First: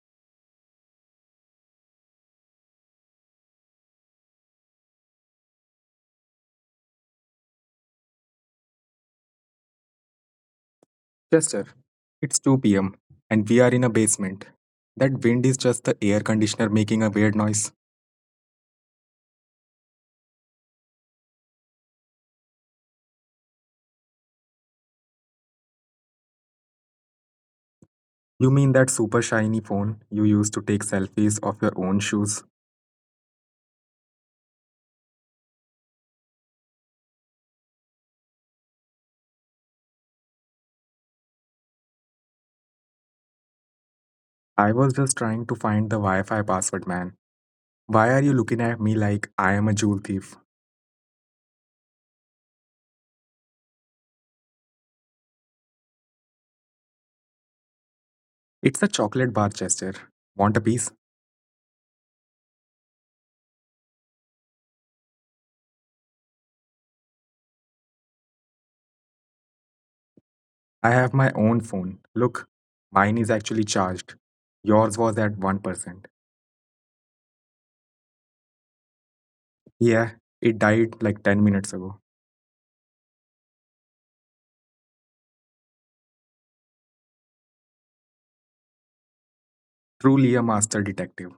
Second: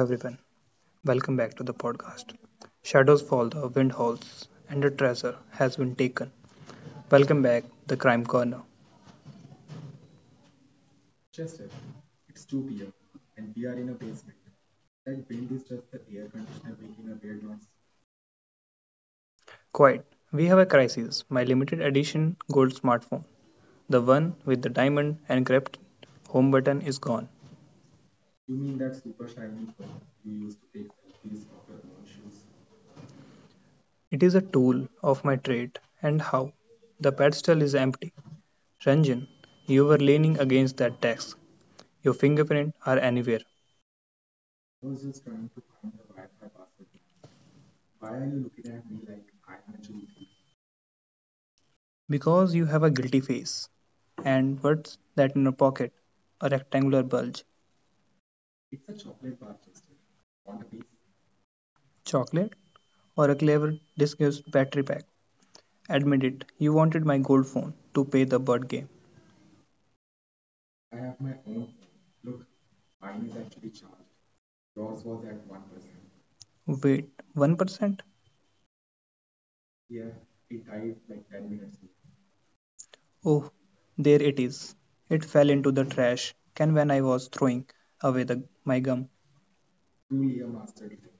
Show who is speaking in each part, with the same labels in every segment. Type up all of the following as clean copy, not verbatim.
Speaker 1: everyone, welcome back to the podcast. Shadows Fall, the Wind Howls, and the Treasure has been taken. Welcome back, the Crime Corner.
Speaker 2: Chester, it's 2 p.m. and we are in a basement. That wind is just the air conditioner making a weird noise.
Speaker 1: Quiet, we have a crisis. My limited edition gold smartphone, the one with the diamond engraved home button, is gone.
Speaker 2: You mean that super shiny phone you used to take selfies of your own shoes?
Speaker 1: It is a tool of my trade, and how? The pedestal is empty. Ranjan, you were leaning against that desk. Your fingerprints are anywhere.
Speaker 2: I was just trying to find the Wi Fi password, man. Why are you looking at me like I am a jewel thief?
Speaker 1: Because you have a guilty face. And what's that in your pocket? A rectangular bulge.
Speaker 2: It's a chocolate bar, Chester. Want a piece?
Speaker 1: Chocolate? Or a clever disguised battery pack? Admit it, you wanted my gold phone to pay the bird game.
Speaker 2: I have my own phone. Look, mine is actually charged. Yours was at 1%.
Speaker 1: Wait, 1%?
Speaker 2: Yeah, it died like 10 minutes ago.
Speaker 1: Oh, there it is. It fell into the trash can when I was throwing away my gum.
Speaker 2: Truly a master detective.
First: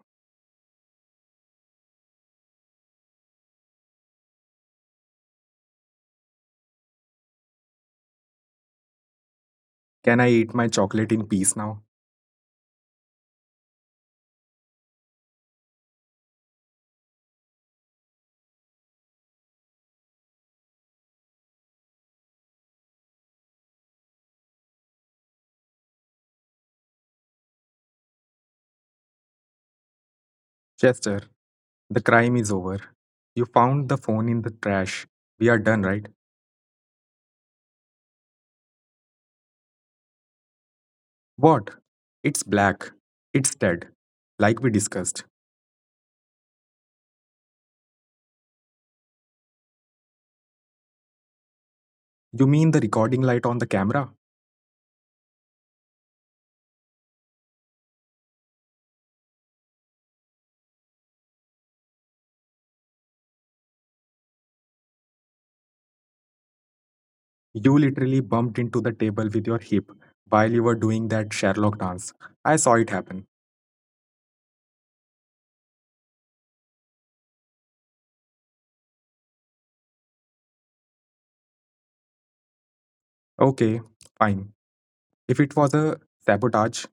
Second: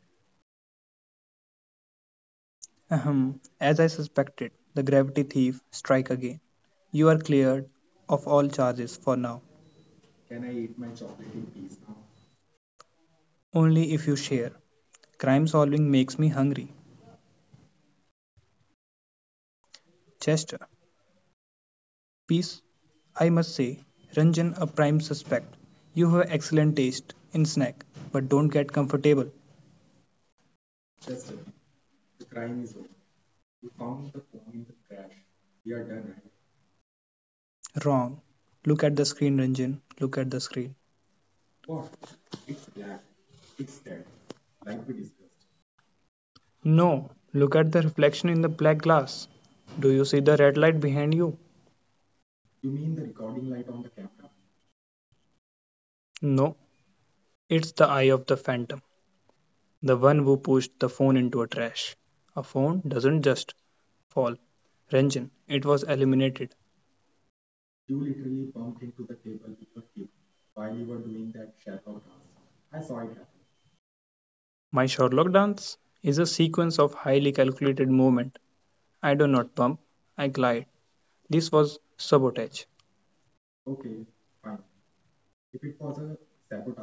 Speaker 1: Ahem. As I suspected, the gravity thief strike again. You are cleared of all charges for now,
Speaker 2: Can I eat my chocolate in peace now?
Speaker 1: only if you share. Crime solving makes me hungry. Chester. Peace, I must say. Ranjan a prime suspect. You have excellent taste in snack, but don't get comfortable.
Speaker 2: Chester, the crime is over. You found the phone in the trash. We are done, right?
Speaker 1: Wrong. Look at the screen, Ranjan. Look at the screen.
Speaker 2: What? It's black. It's dead. Like we discussed.
Speaker 1: No. Look at the reflection in the black glass. Do you see the red light behind you?
Speaker 2: You mean the recording light on the camera?
Speaker 1: No. It's the eye of the phantom. The one who pushed the phone into a trash. A phone doesn't just fall. Ranjan, it was eliminated.
Speaker 2: You literally bumped into the table with your hip while you were doing that Sherlock dance. I saw it happen.
Speaker 1: My Sherlock dance is a sequence of highly calculated movement. I do not pump, I glide. This was sabotage.
Speaker 2: Okay, fine. If it was a sabotage,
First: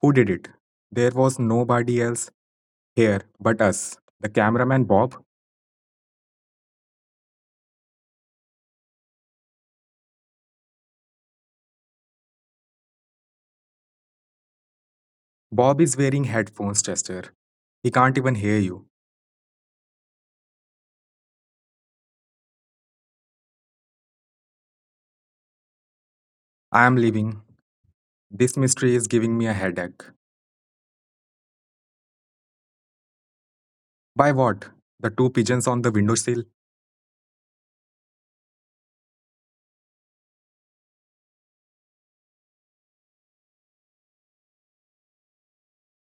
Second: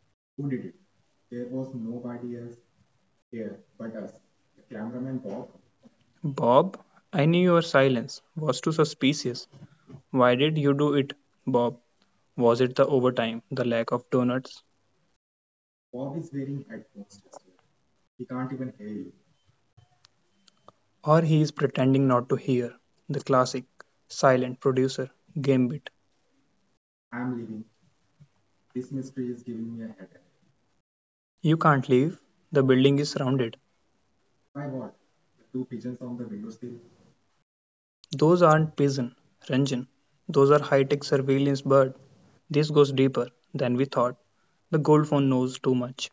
Speaker 2: who did it? There was nobody else here but us. The cameraman Bob.
Speaker 1: Bob, I knew your silence was too suspicious. Why did you do it, Bob? Was it the overtime, the lack of donuts?
Speaker 2: Bob is wearing headphones, Chester. He can't even hear you.
Speaker 1: Or he is pretending not to hear? The classic silent producer gambit.
Speaker 2: I am leaving. This mystery is giving me a headache.
Speaker 1: You can't leave. The building is surrounded.
Speaker 2: By what? The two pigeons on the windowsill?
Speaker 1: Those aren't pigeon, Ranjan. Those are high-tech surveillance bird. This goes deeper than we thought. The gold phone knows too much.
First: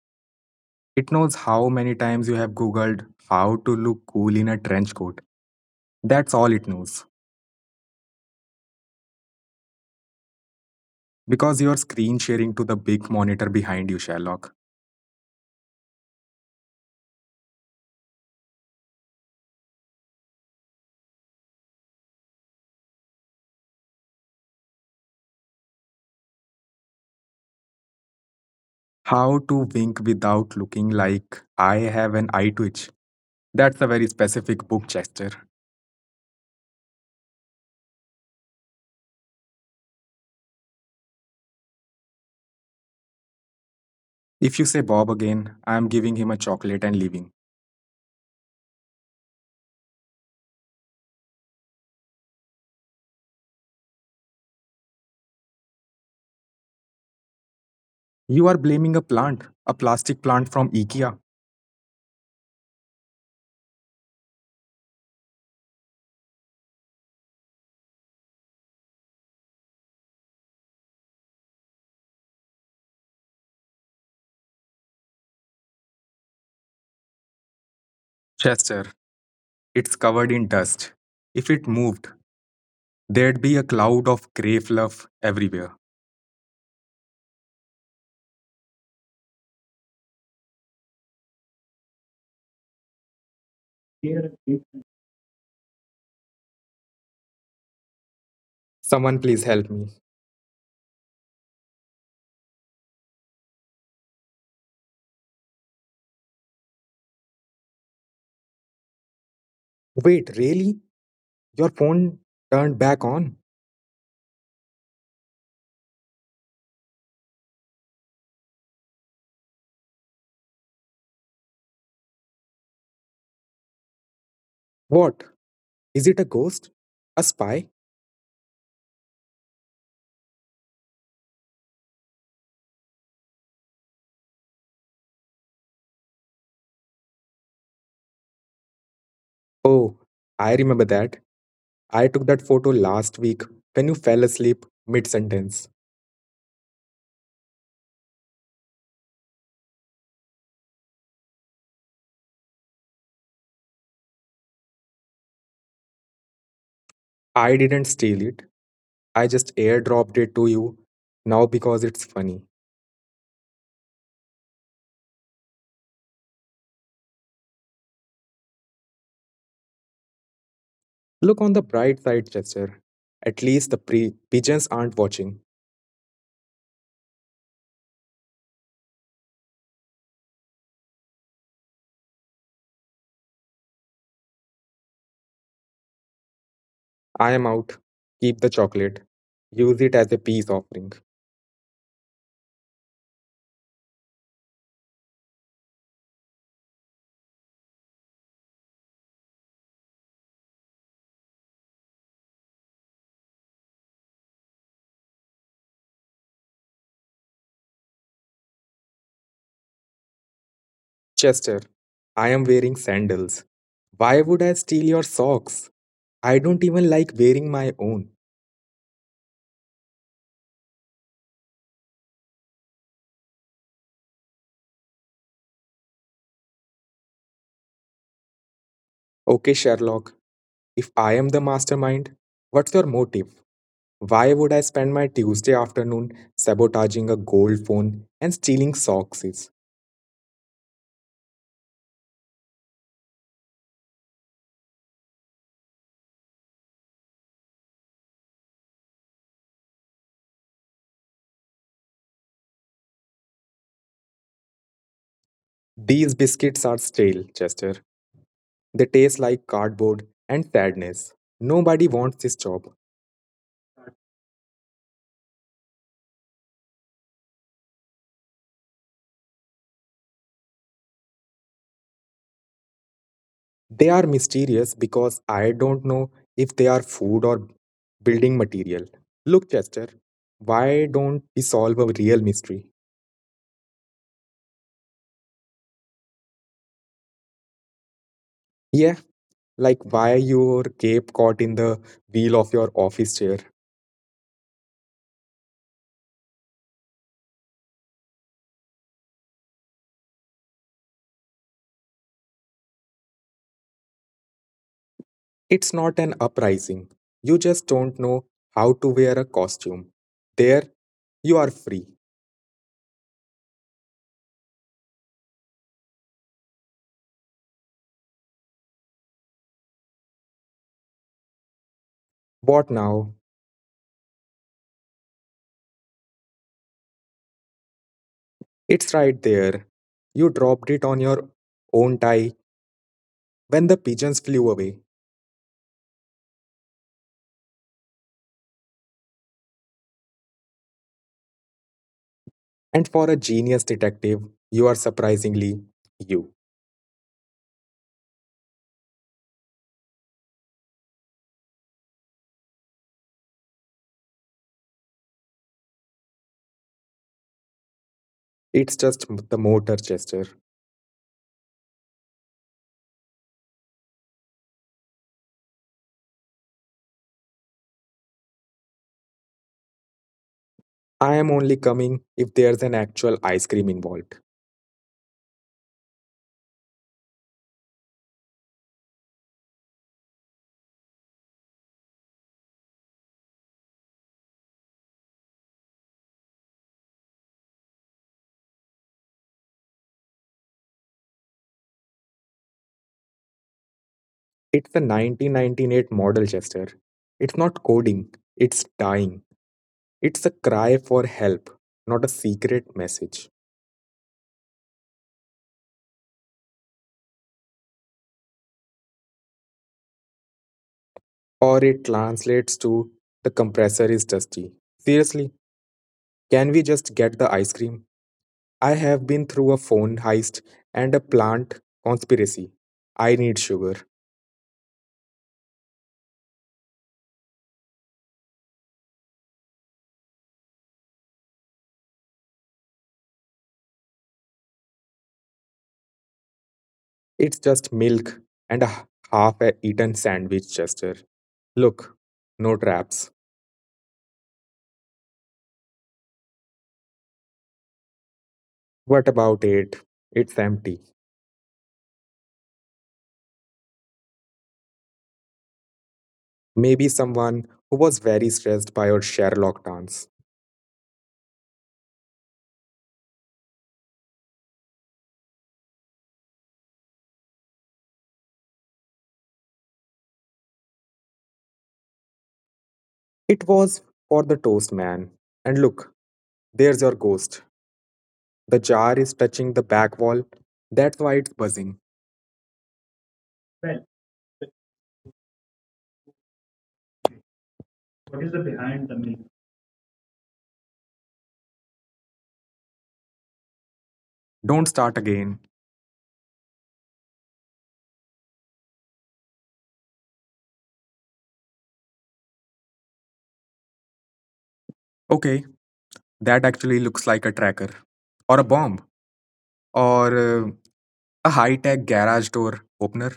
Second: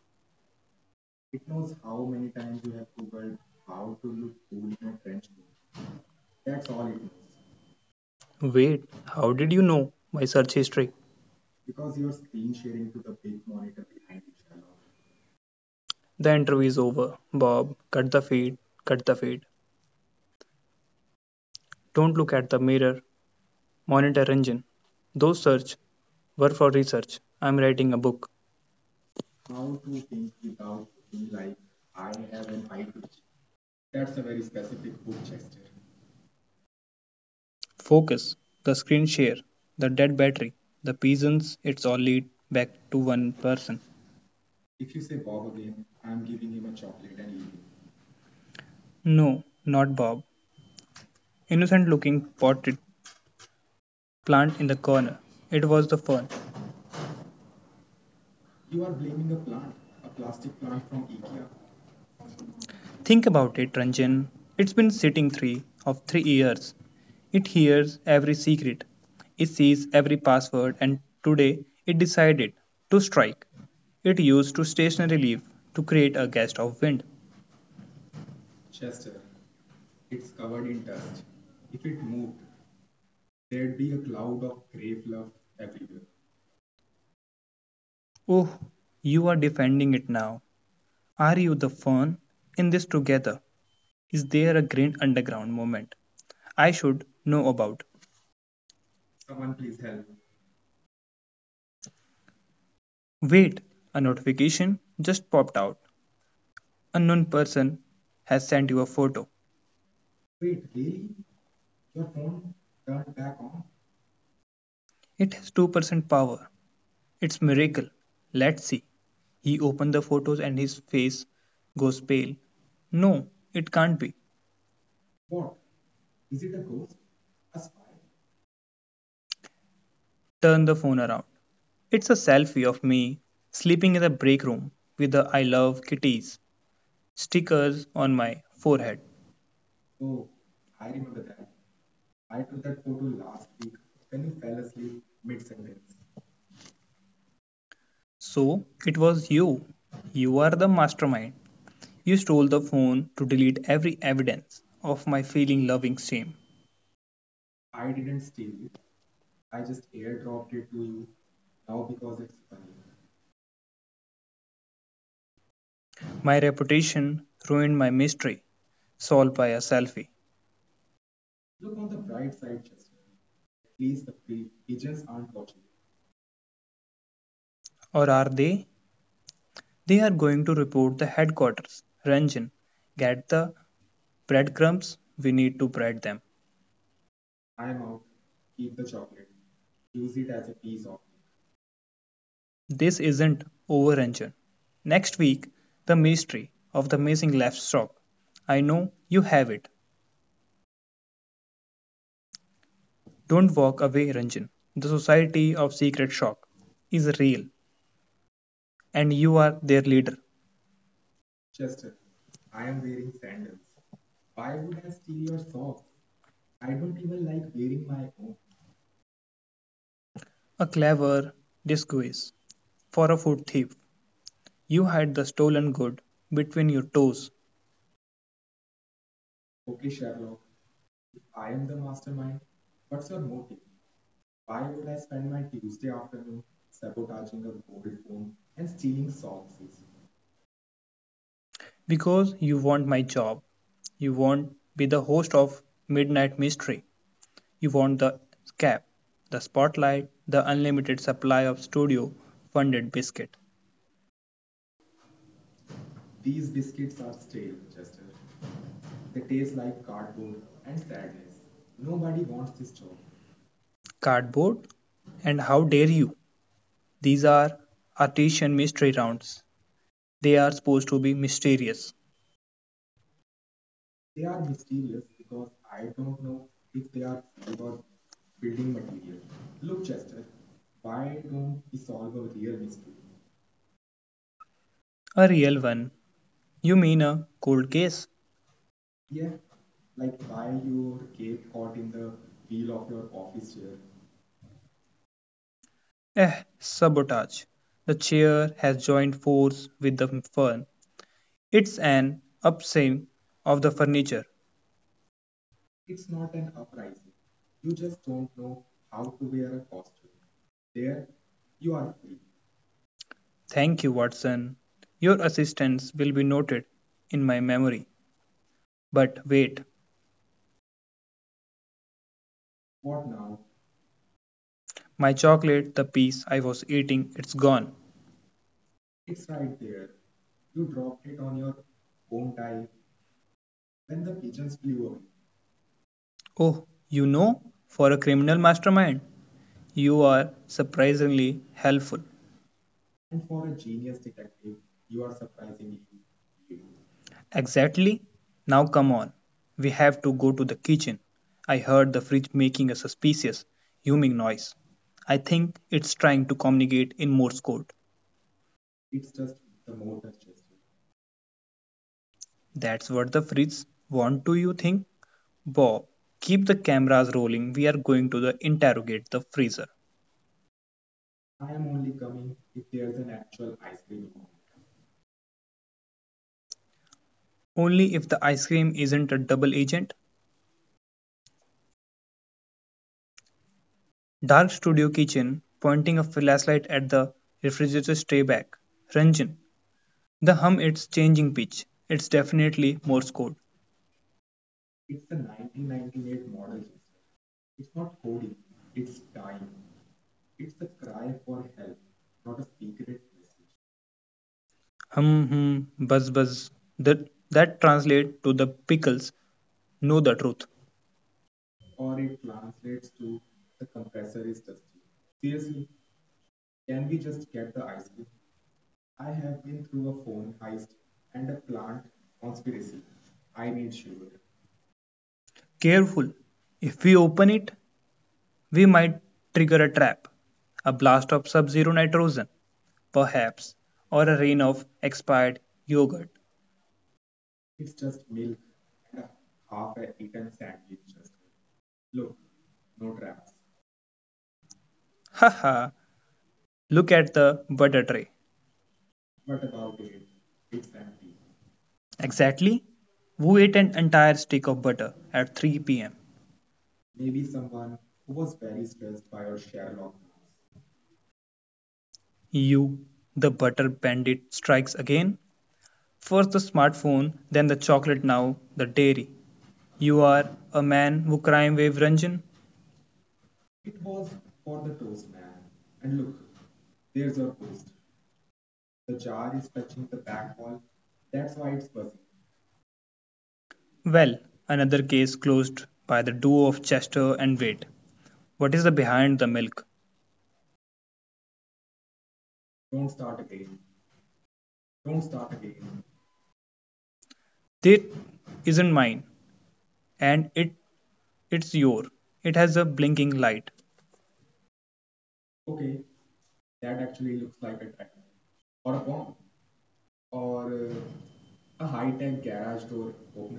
Speaker 2: It knows how many times you have Googled how to look cool in a trench coat. That's all it knows.
Speaker 1: Wait, how did you know my search history?
Speaker 2: Because you're screen sharing to the big monitor behind you, Sherlock.
Speaker 1: The interview is over. Bob, cut the feed, cut the feed. Don't look at the mirror. Monitor Ranjan. Those search were for research. I'm writing a book.
Speaker 2: How to Wink Without Looking Like I Have an Eye Twitch. That's a very specific book gesture.
Speaker 1: Focus, the screen share, the dead battery, the pigeons, it's all lead back to one person.
Speaker 2: If you say Bob again, I am giving him a chocolate and leaving.
Speaker 1: No, not Bob. Innocent looking potted plant in the corner. It was the fern.
Speaker 2: You are blaming a plant, a plastic plant from IKEA.
Speaker 1: Think about it, Ranjan. It's been sitting 3 years. It hears every secret. It sees every password and today it decided to strike. It used to stationary leaf to create a gust of wind.
Speaker 2: Chester, it's covered in dust. If it moved, there'd be a cloud of grey fluff everywhere.
Speaker 1: Oh, you are defending it now. Are you the fern in this together? Is there a green underground movement I should know about?
Speaker 2: Someone please help me.
Speaker 1: Wait, a notification just popped out. Unknown person has sent you a photo.
Speaker 2: Wait, really? Your phone turned back on?
Speaker 1: It has 2% power. It's miracle. Let's see. He opened the photos and his face goes pale. No, it can't be.
Speaker 2: What? Is it a ghost? A spy?
Speaker 1: Turn the phone around. It's a selfie of me sleeping in the break room with the I love kitties stickers on my forehead.
Speaker 2: Oh, I remember that. I took that photo last week when you fell asleep mid sentence.
Speaker 1: So it was you. You are the mastermind. You stole the phone to delete every evidence of my feeling loving shame.
Speaker 2: I didn't steal it, I just airdropped it to you now because it's funny.
Speaker 1: My reputation ruined my mystery, solved by a selfie.
Speaker 2: Look on the bright side, Chester. At least the pigeons aren't watching.
Speaker 1: Or are they? They are going to report the headquarters. Ranjan, get the breadcrumbs. We need to bread them.
Speaker 2: I am out. Keep the chocolate. Use it as a peace offering.
Speaker 1: This isn't over, Ranjan. Next week, the mystery of the missing laptop. I know you have it. Don't walk away, Ranjan. The Society of Secret Shock is real, and you are their leader.
Speaker 2: Chester, I am wearing sandals. Why would I steal your socks? I don't even like wearing my own.
Speaker 1: A clever disguise for a food thief. You hide the stolen good between your toes
Speaker 2: Okay, Sherlock, if I am the mastermind, what's your motive? Why would I spend my Tuesday afternoon sabotaging a gold phone and stealing socks?
Speaker 1: because you want my job. You want not be the host of Midnight Mystery. You want the cap, the spotlight, the unlimited supply of studio funded biscuit,
Speaker 2: These biscuits are stale, Chester. They taste like cardboard and sadness. Nobody wants this job.
Speaker 1: cardboard, and how dare you? These are artisan mystery rounds. They are supposed to be mysterious.
Speaker 2: They are mysterious because I don't know if they are food or building material. Look, Chester, why don't we solve a real mystery?
Speaker 1: A real one. You mean a cold case?
Speaker 2: Yeah, like why your cape caught in the wheel of your office chair.
Speaker 1: Eh, sabotage. The chair has joined force with the fern. It's an upswing of the furniture.
Speaker 2: It's not an uprising. You just don't know how to wear a costume. There, you are free.
Speaker 1: Thank you, Watson. Your assistance will be noted in my memory. But wait,
Speaker 2: What now?
Speaker 1: my chocolate, the piece I was eating, it's gone.
Speaker 2: It's right there. You dropped it on your own tie when the pigeons flew away.
Speaker 1: Oh, you know, for a criminal mastermind, you are surprisingly helpful.
Speaker 2: And for a genius detective, you are surprisingly you.
Speaker 1: Exactly. Now come on. We have to go to the kitchen. I heard the fridge making a suspicious humming noise. I think it's trying to communicate in Morse code.
Speaker 2: It's just the motor gesture.
Speaker 1: That's what the fridge want do you think? Bob, keep the cameras rolling. We are going to the interrogate the freezer.
Speaker 2: I am only coming if there's an actual ice cream involved.
Speaker 1: Only if the ice cream isn't a double agent. Dark studio kitchen, pointing a flashlight at the refrigerator tray back. Ranjan, the hum it's changing pitch. It's definitely Morse code.
Speaker 2: It's the 1998 model gesture. It's not coding, it's dying. It's a cry for help, not a secret message.
Speaker 1: Hum hum, buzz buzz. That that translate to the pickles. Know the truth.
Speaker 2: Or it translates to the compressor is dusty. Seriously, can we just get the ice cream? I have been through a phone heist and a plant conspiracy. I need sugar.
Speaker 1: Careful. If we open it, we might trigger a trap, a blast of sub-zero nitrogen, perhaps, or a rain of expired yogurt.
Speaker 2: It's just milk and a half eaten sandwich, Chester. Look, no traps.
Speaker 1: Haha. Look at the butter tray.
Speaker 2: What about it? It's empty.
Speaker 1: Exactly. Who ate an entire stick of butter at 3 p.m.?
Speaker 2: Maybe someone who was very stressed by your Sherlock dance.
Speaker 1: You, the butter bandit, strikes again. First the smartphone, then the chocolate, now the dairy. You are a man who crime wave Ranjan?
Speaker 2: It was for the toast, man. And look, there's your ghost. The jar is touching the back wall. That's why it's buzzing. Well,
Speaker 1: Well, another case closed by the duo of Chester and Wade.
Speaker 2: what
Speaker 1: What
Speaker 2: is the
Speaker 1: is the
Speaker 2: behind
Speaker 1: behind
Speaker 2: the
Speaker 1: the
Speaker 2: myth?
Speaker 1: milk?
Speaker 2: Don't start again.
Speaker 1: It isn't mine, and it it's yours. It has a blinking light.
Speaker 2: Okay, that actually looks like a tracker. Or a bomb. Or a high tech garage door opener.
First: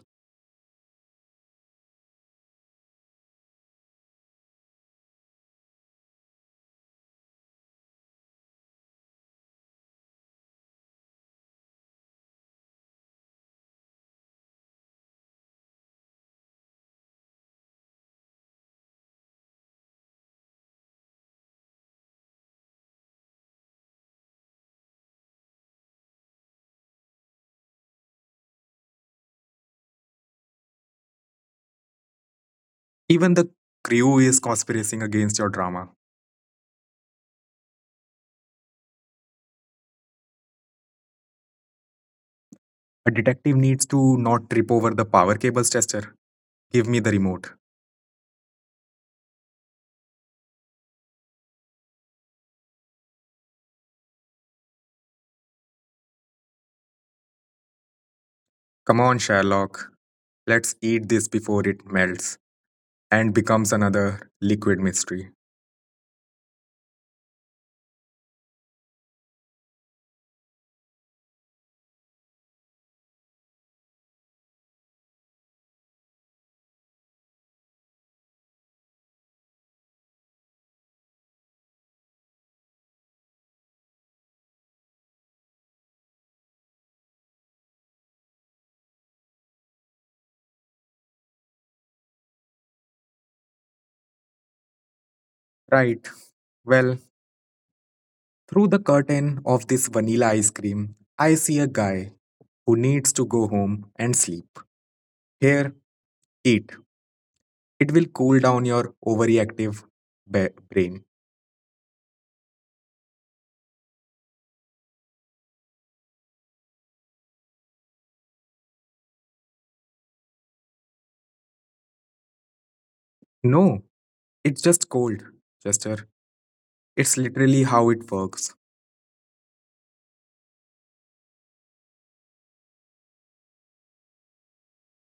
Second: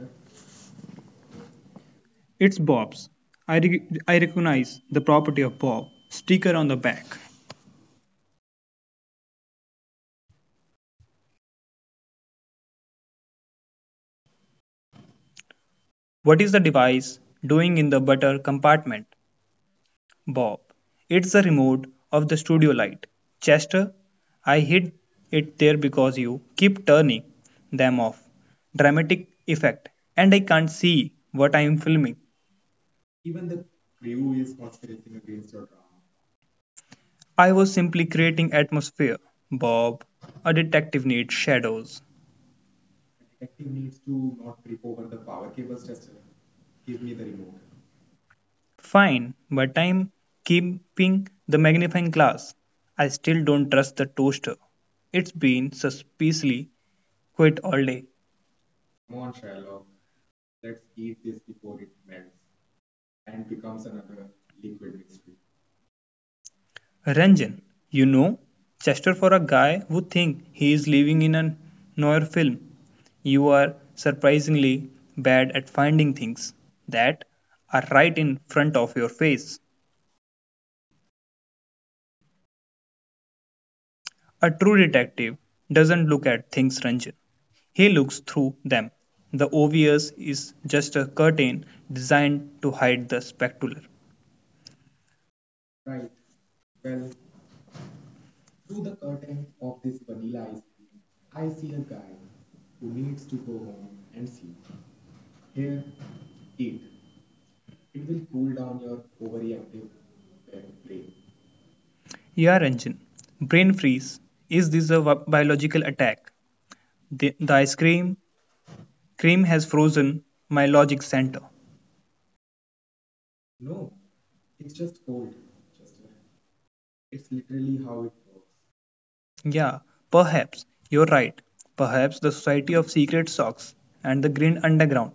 Speaker 1: It's Bob's. I recognize the property of Bob. Sticker on the back. What is the device doing in the butter compartment? Bob. It's the remote of the studio light. Chester, I hid it there because you keep turning them off. Dramatic effect. And I can't see what I am filming.
Speaker 2: Even the crew is conspiring against your drama.
Speaker 1: I was simply creating atmosphere. Bob, a detective needs shadows.
Speaker 2: A detective needs to not trip over the power cables, tester. Give me the remote.
Speaker 1: Fine, but I'm keeping the magnifying glass. I still don't trust the toaster. It's been suspiciously quiet all day.
Speaker 2: Come on, Sherlock. Let's eat this before it melts and becomes another liquid mystery.
Speaker 1: Ranjan. You know, Chester for a guy who thinks he is living in a noir film, you are surprisingly bad at finding things that are right in front of your face. A true detective doesn't look at things, Ranjan. He looks through them. The obvious is just a curtain designed to hide the spectacular.
Speaker 2: Right. Well, through the curtain of this vanilla ice cream, I see a guy who needs to go home and sleep. Here, eat. It will cool down your overreactive brain.
Speaker 1: Yeah, Ranjan. Brain freeze. Is this a biological attack? The ice cream has frozen my logic center.
Speaker 2: No, it's just cold, Chester. It's literally how it works.
Speaker 1: Yeah, perhaps you're right. Perhaps the Society of Secret Socks and the Green Underground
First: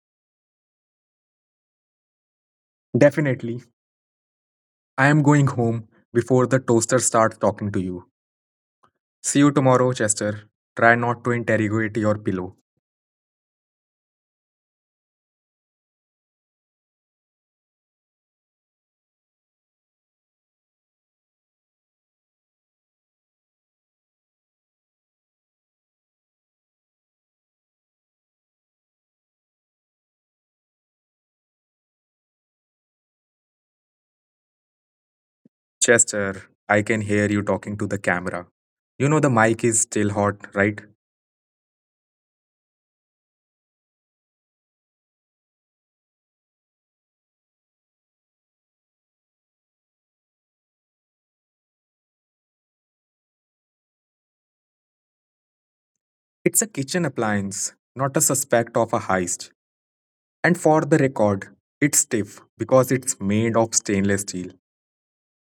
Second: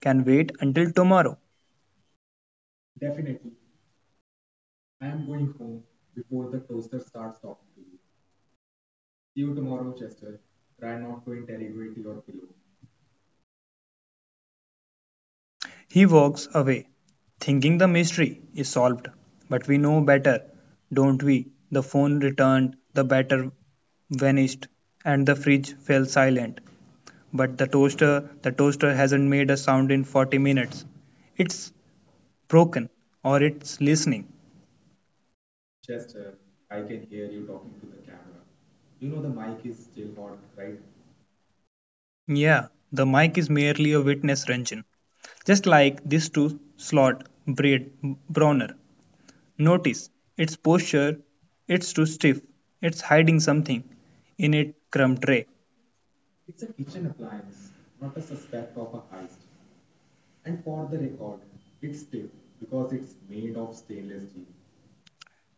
Speaker 1: can wait until tomorrow.
Speaker 2: Definitely, I am going home before the toaster starts talking to you. See you tomorrow, Chester. Try not to interrogate your pillow.
Speaker 1: He walks away, thinking the mystery is solved. But we know better, don't we? The phone returned, the batter vanished, and the fridge fell silent. But the toaster hasn't made a sound in 40 minutes. It's broken or it's listening.
Speaker 2: Chester, I can hear you talking to the camera. You know the mic is still hot, right?
Speaker 1: Yeah, the mic is merely a witness, Ranjan. Just like this two slot braid Bronner. Notice its posture, it's too stiff, it's hiding something in it crumb tray.
Speaker 2: It's a kitchen appliance, not a suspect of a heist. And for the record, it's stiff because it's made of stainless steel.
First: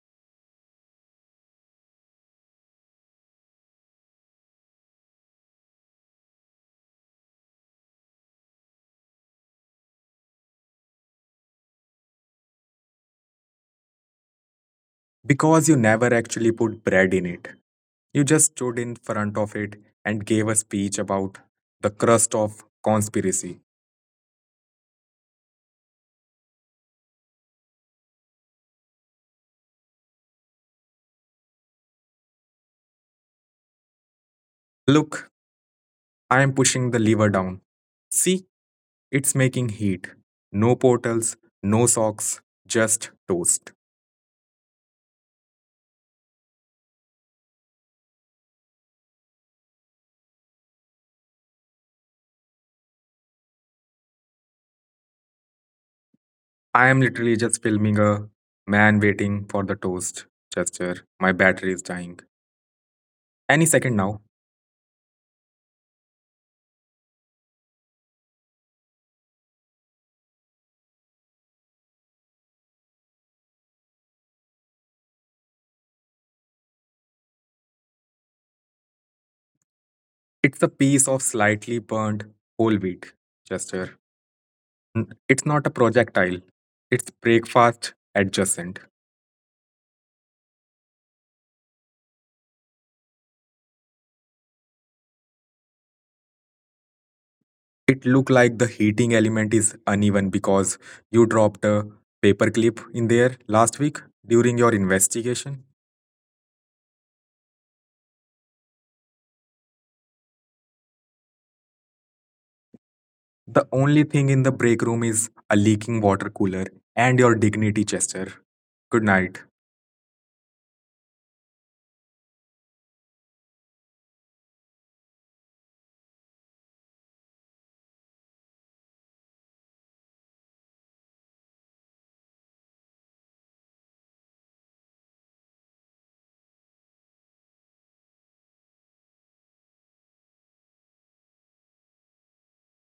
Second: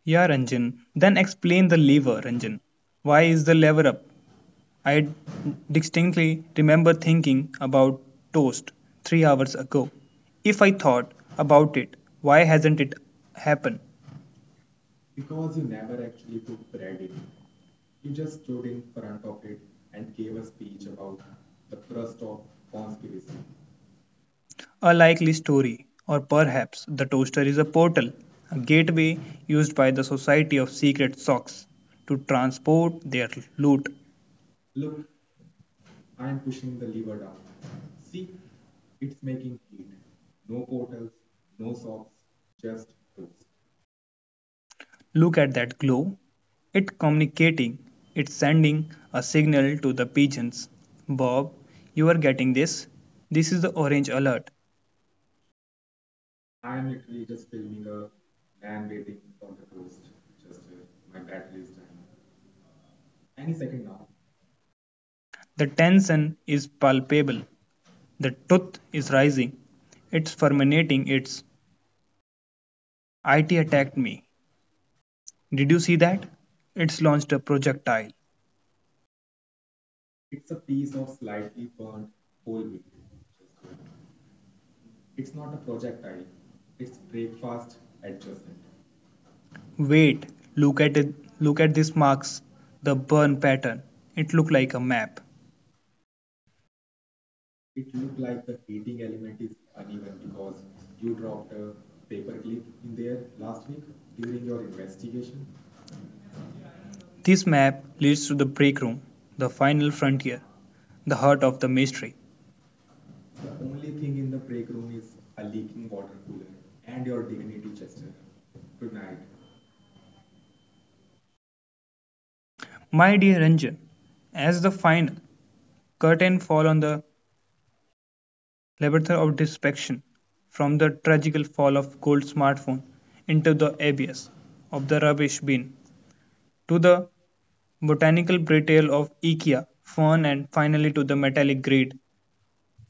Speaker 1: Yeah, Ranjan. Then explain the lever, Ranjan. Why is the lever up? I distinctly remember thinking about toast 3 hours ago. If I thought about it, why hasn't it happened?
Speaker 2: Because you never actually put bread in it. You just stood in front of it and gave a speech about the crust of conspiracy.
Speaker 1: A likely story, or perhaps the toaster is a portal, a gateway used by the Society of Secret Socks to transport their loot.
Speaker 2: Look, I am pushing the lever down. See, it's making heat. No portals, no socks, just toast.
Speaker 1: Look at that glow. It's communicating, it's sending a signal to the pigeons. Bob, you are getting this? This is the orange alert.
Speaker 2: I am literally just filming a man waiting for the toast gesture. My battery is dying. Any second now.
Speaker 1: The tension is palpable. The tooth is rising. It's fulminating. It's IT attacked me. Did you see that? It's launched a projectile.
Speaker 2: It's a piece of slightly burnt whole wheat gesture. It's not a projectile. It's breakfast adjacent.
Speaker 1: Wait, look at it. Look at these marks, the burn pattern. It looked like a map.
Speaker 2: It look like the heating element is uneven because you dropped a paperclip in there last week during your investigation.
Speaker 1: This map leads to the break room, the final frontier, the heart of the mystery.
Speaker 2: The only thing in the break room is a leaking water cooler and your dignity, Chester. Good night.
Speaker 1: My dear Ranjan, as the final curtain fall on the labyrinth of destruction from the tragical fall of gold smartphone into the abyss of the rubbish bin to the botanical brittle of IKEA, fern and finally to the metallic grid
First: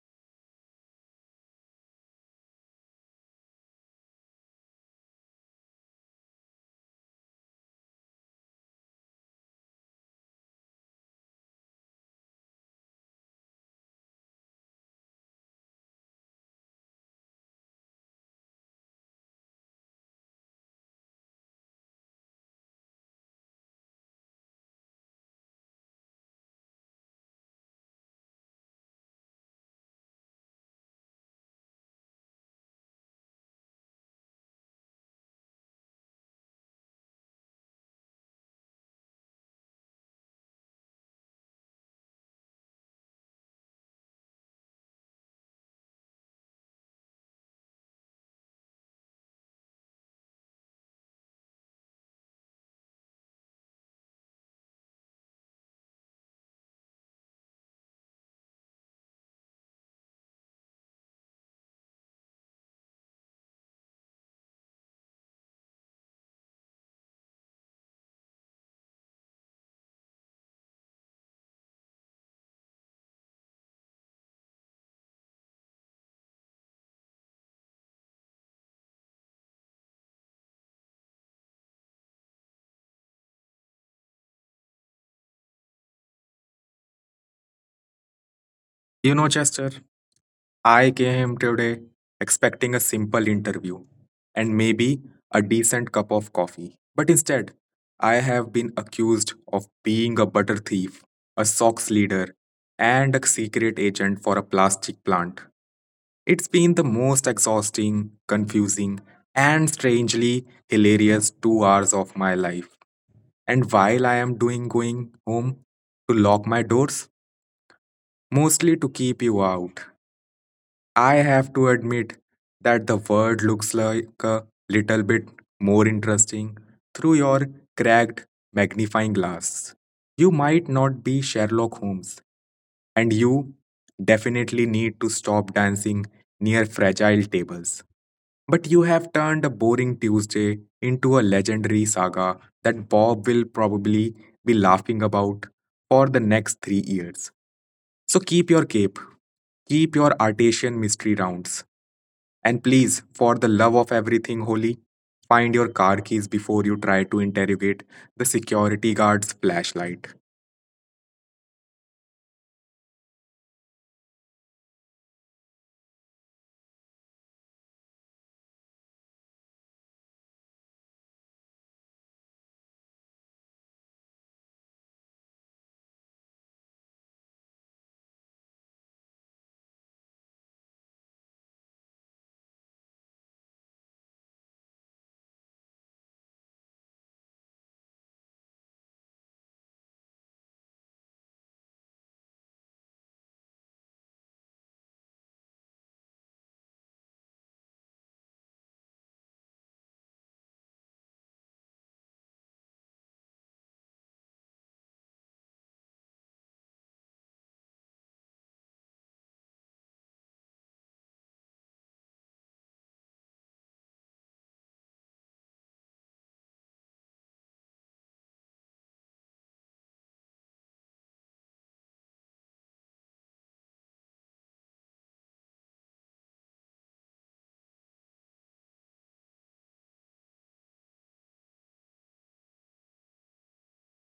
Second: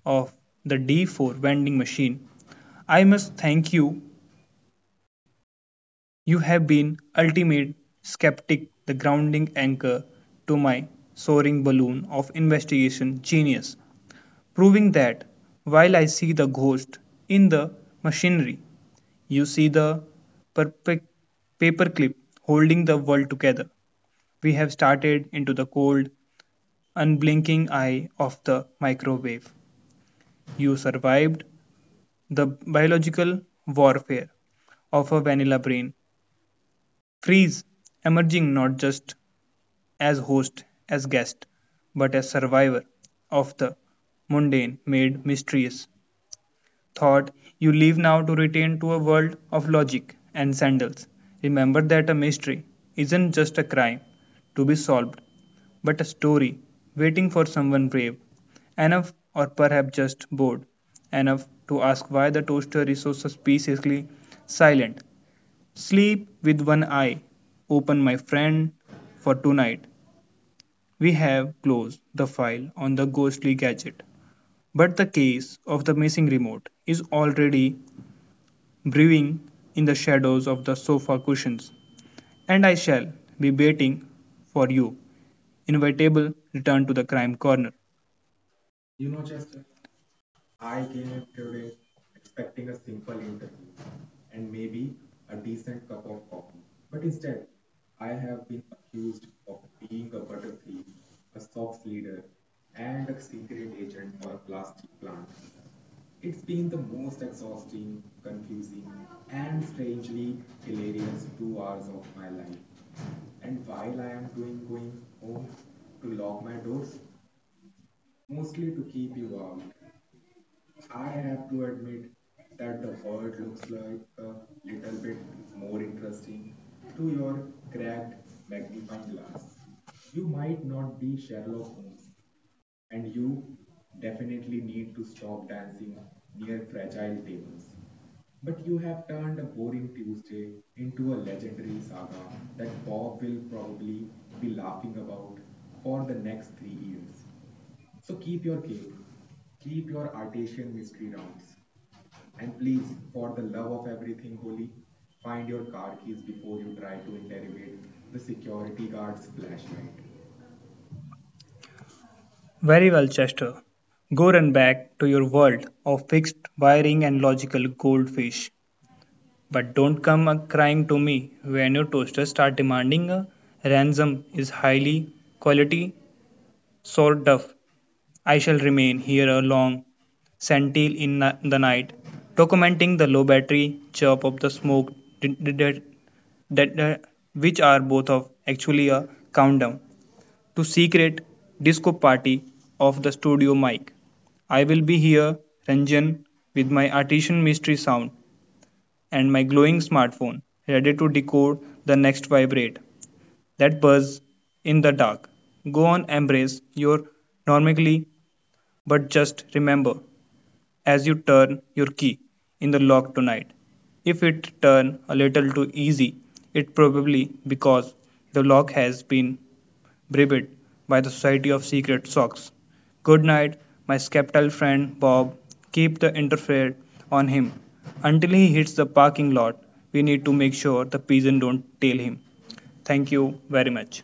Speaker 1: of the D4 vending machine. I must thank you. You have been ultimate skeptic, the grounding anchor to my soaring balloon of investigation genius, proving that while I see the ghost in the machinery, you see the perfect paperclip holding the world together. We have started into the cold, unblinking eye of the microwave. You survived the biological warfare of a vanilla brain. Freeze, emerging not just as host, as guest, but as survivor of the mundane made mysterious thought you leave now to return to a world of logic and sandals. Remember that a mystery isn't just a crime to be solved, but a story waiting for someone brave enough, or perhaps just bored enough, to ask why the toaster is so suspiciously silent. Sleep with one eye open, my friend, for tonight. We have closed the file on the ghostly gadget. But the case of the missing remote is already brewing in the shadows of the sofa cushions, and I shall be waiting for you. Inevitable return to the crime corner.
Speaker 2: You know, Chester, I came today expecting a simple interview and maybe a decent cup of coffee. But instead, I have been accused of being a butter thief, a socks leader, and a secret agent for a plastic plant. It's been the most exhausting, confusing, and strangely hilarious 2 hours of my life. And while I am doing going home to lock my doors, mostly to keep you out. I have to admit that the world looks like a little bit more interesting through your cracked magnifying glass. You might not be Sherlock Holmes, and you definitely need to stop dancing near fragile tables. But you have turned a boring Tuesday into a legendary saga that Bob will probably be laughing about for the next 3 years. So keep your cape, keep your artesian mystery rounds, and please, for the love of everything holy, find your car keys before you try to interrogate the security guard's flashlight.
Speaker 1: Very well, Chester. Go run back to your world of fixed wiring and logical goldfish. But don't come a crying to me when your toasters start demanding a ransom is highly quality Sword Duff, I shall remain here a long sentinel in the night, documenting the low battery chirp of the smoke d- d- d- that, which are both of actually a countdown to secret disco party of the studio mic. I will be here, Ranjan, with my artisan mystery sound and my glowing smartphone, ready to decode the next vibrate that buzz in the dark. Go on, embrace your normalcy, but just remember as you turn your key in the lock tonight, if it turn a little too easy, it probably because the lock has been bribed by the Society of Secret Socks. Good night, my skeptical friend Bob. Keep the interfere on him until he hits the parking lot. We need to make sure the pigeon don't tail him. Thank you very much.